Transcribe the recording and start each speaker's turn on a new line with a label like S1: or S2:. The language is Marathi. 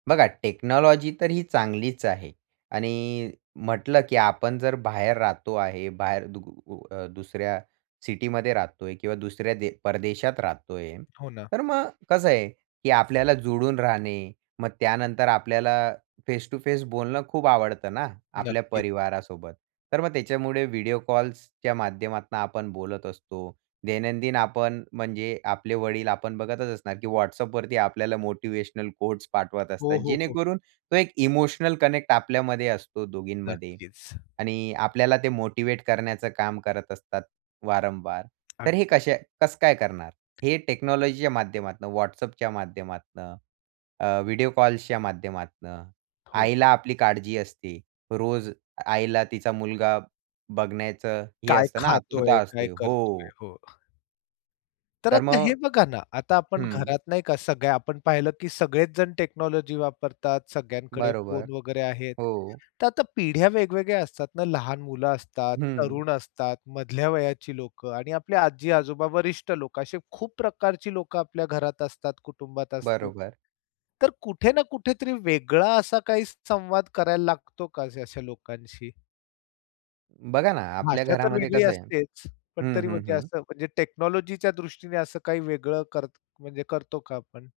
S1: बघा, टेक्नॉलॉजी तर ही चांगलीच आहे. आणि म्हटलं की आपण जर बाहेर राहतो आहे. बाहेर दुग ऊ अ, दुसऱ्या सिटीमध्ये राहतोय किंवा दुसऱ्या दे परदेशात राहतोय.
S2: हो, ना.
S1: तर मग कसं आहे की आपल्याला जुळून राहणे. मग त्यानंतर आपल्याला फेस टू फेस बोलणं खूप आवडतं ना, आपल्या
S2: नक्कीच.
S1: परिवारासोबत. तर मग त्याच्यामुळे व्हिडिओ कॉल्सच्या माध्यमातनं आपण बोलत असतो. दैनंदिन आपण, म्हणजे आपले वडील आपण बघतच असणार की WhatsAppवरती आपल्याला मोटिव्हेशनल कोट्स पाठवत असतात
S2: हो, हो, हो.
S1: जेणेकरून, तो एक इमोशनल कनेक्ट आपल्यामध्ये असतो दोघींमध्ये.
S2: नक्कीच.
S1: आणि आपल्याला ते मोटिव्हेट करण्याचं काम करत असतात वारंवार. तर हे
S2: अगदी.
S1: कसे कसं काय करणार? हे टेक्नॉलॉजीच्या माध्यमातनं WhatsAppच्या माध्यमातनं, अ, व्हिडिओ कॉल्सच्या माध्यमातनं,
S2: हो.
S1: आईला आपली काळजी असते. रोज आईला तिचा मुलगा, बघण्याचं हे
S2: काय
S1: असतं ना, आतुरता
S2: खातोय, काय
S1: असते.
S2: करतोय.
S1: हो.
S2: हो. तर
S1: तर
S2: आता
S1: मग
S2: हे बघा ना, आता आपण
S1: हं.
S2: घरात नाही का सगळ्या आपण पाहिलं की सगळेच जण टेक्नॉलॉजी वापरतात, सगळ्यांकडे
S1: बरोबर.
S2: फोन वगैरे आहेत.
S1: हो.
S2: तर आता पिढ्या वेगवेगळ्या असतात ना, लहान मुलं असतात,
S1: हं.
S2: तरुण असतात, मधल्या वयाची लोकं आणि आपल्या आजी-आजोबा, वरिष्ठ लोक असे खूप प्रकारची लोक आपल्या घरात असतात, कुटुंबात असतात.
S1: बरोबर.
S2: तर कुठे ना कुठेतरी वेगळा असा काही संवाद करायला लागतो का अशा लोकांशी?
S1: बघा ना, आपल्या
S2: भाषा तर
S1: घरामध्ये
S2: वेगळी
S1: कसं आहे
S2: असतेच. पण
S1: हं,
S2: तरी
S1: हं,
S2: म्हणजे
S1: हं.
S2: असं म्हणजे टेक्नॉलॉजीच्या दृष्टीने, असं काही वेगळं करत म्हणजे करतो का आपण?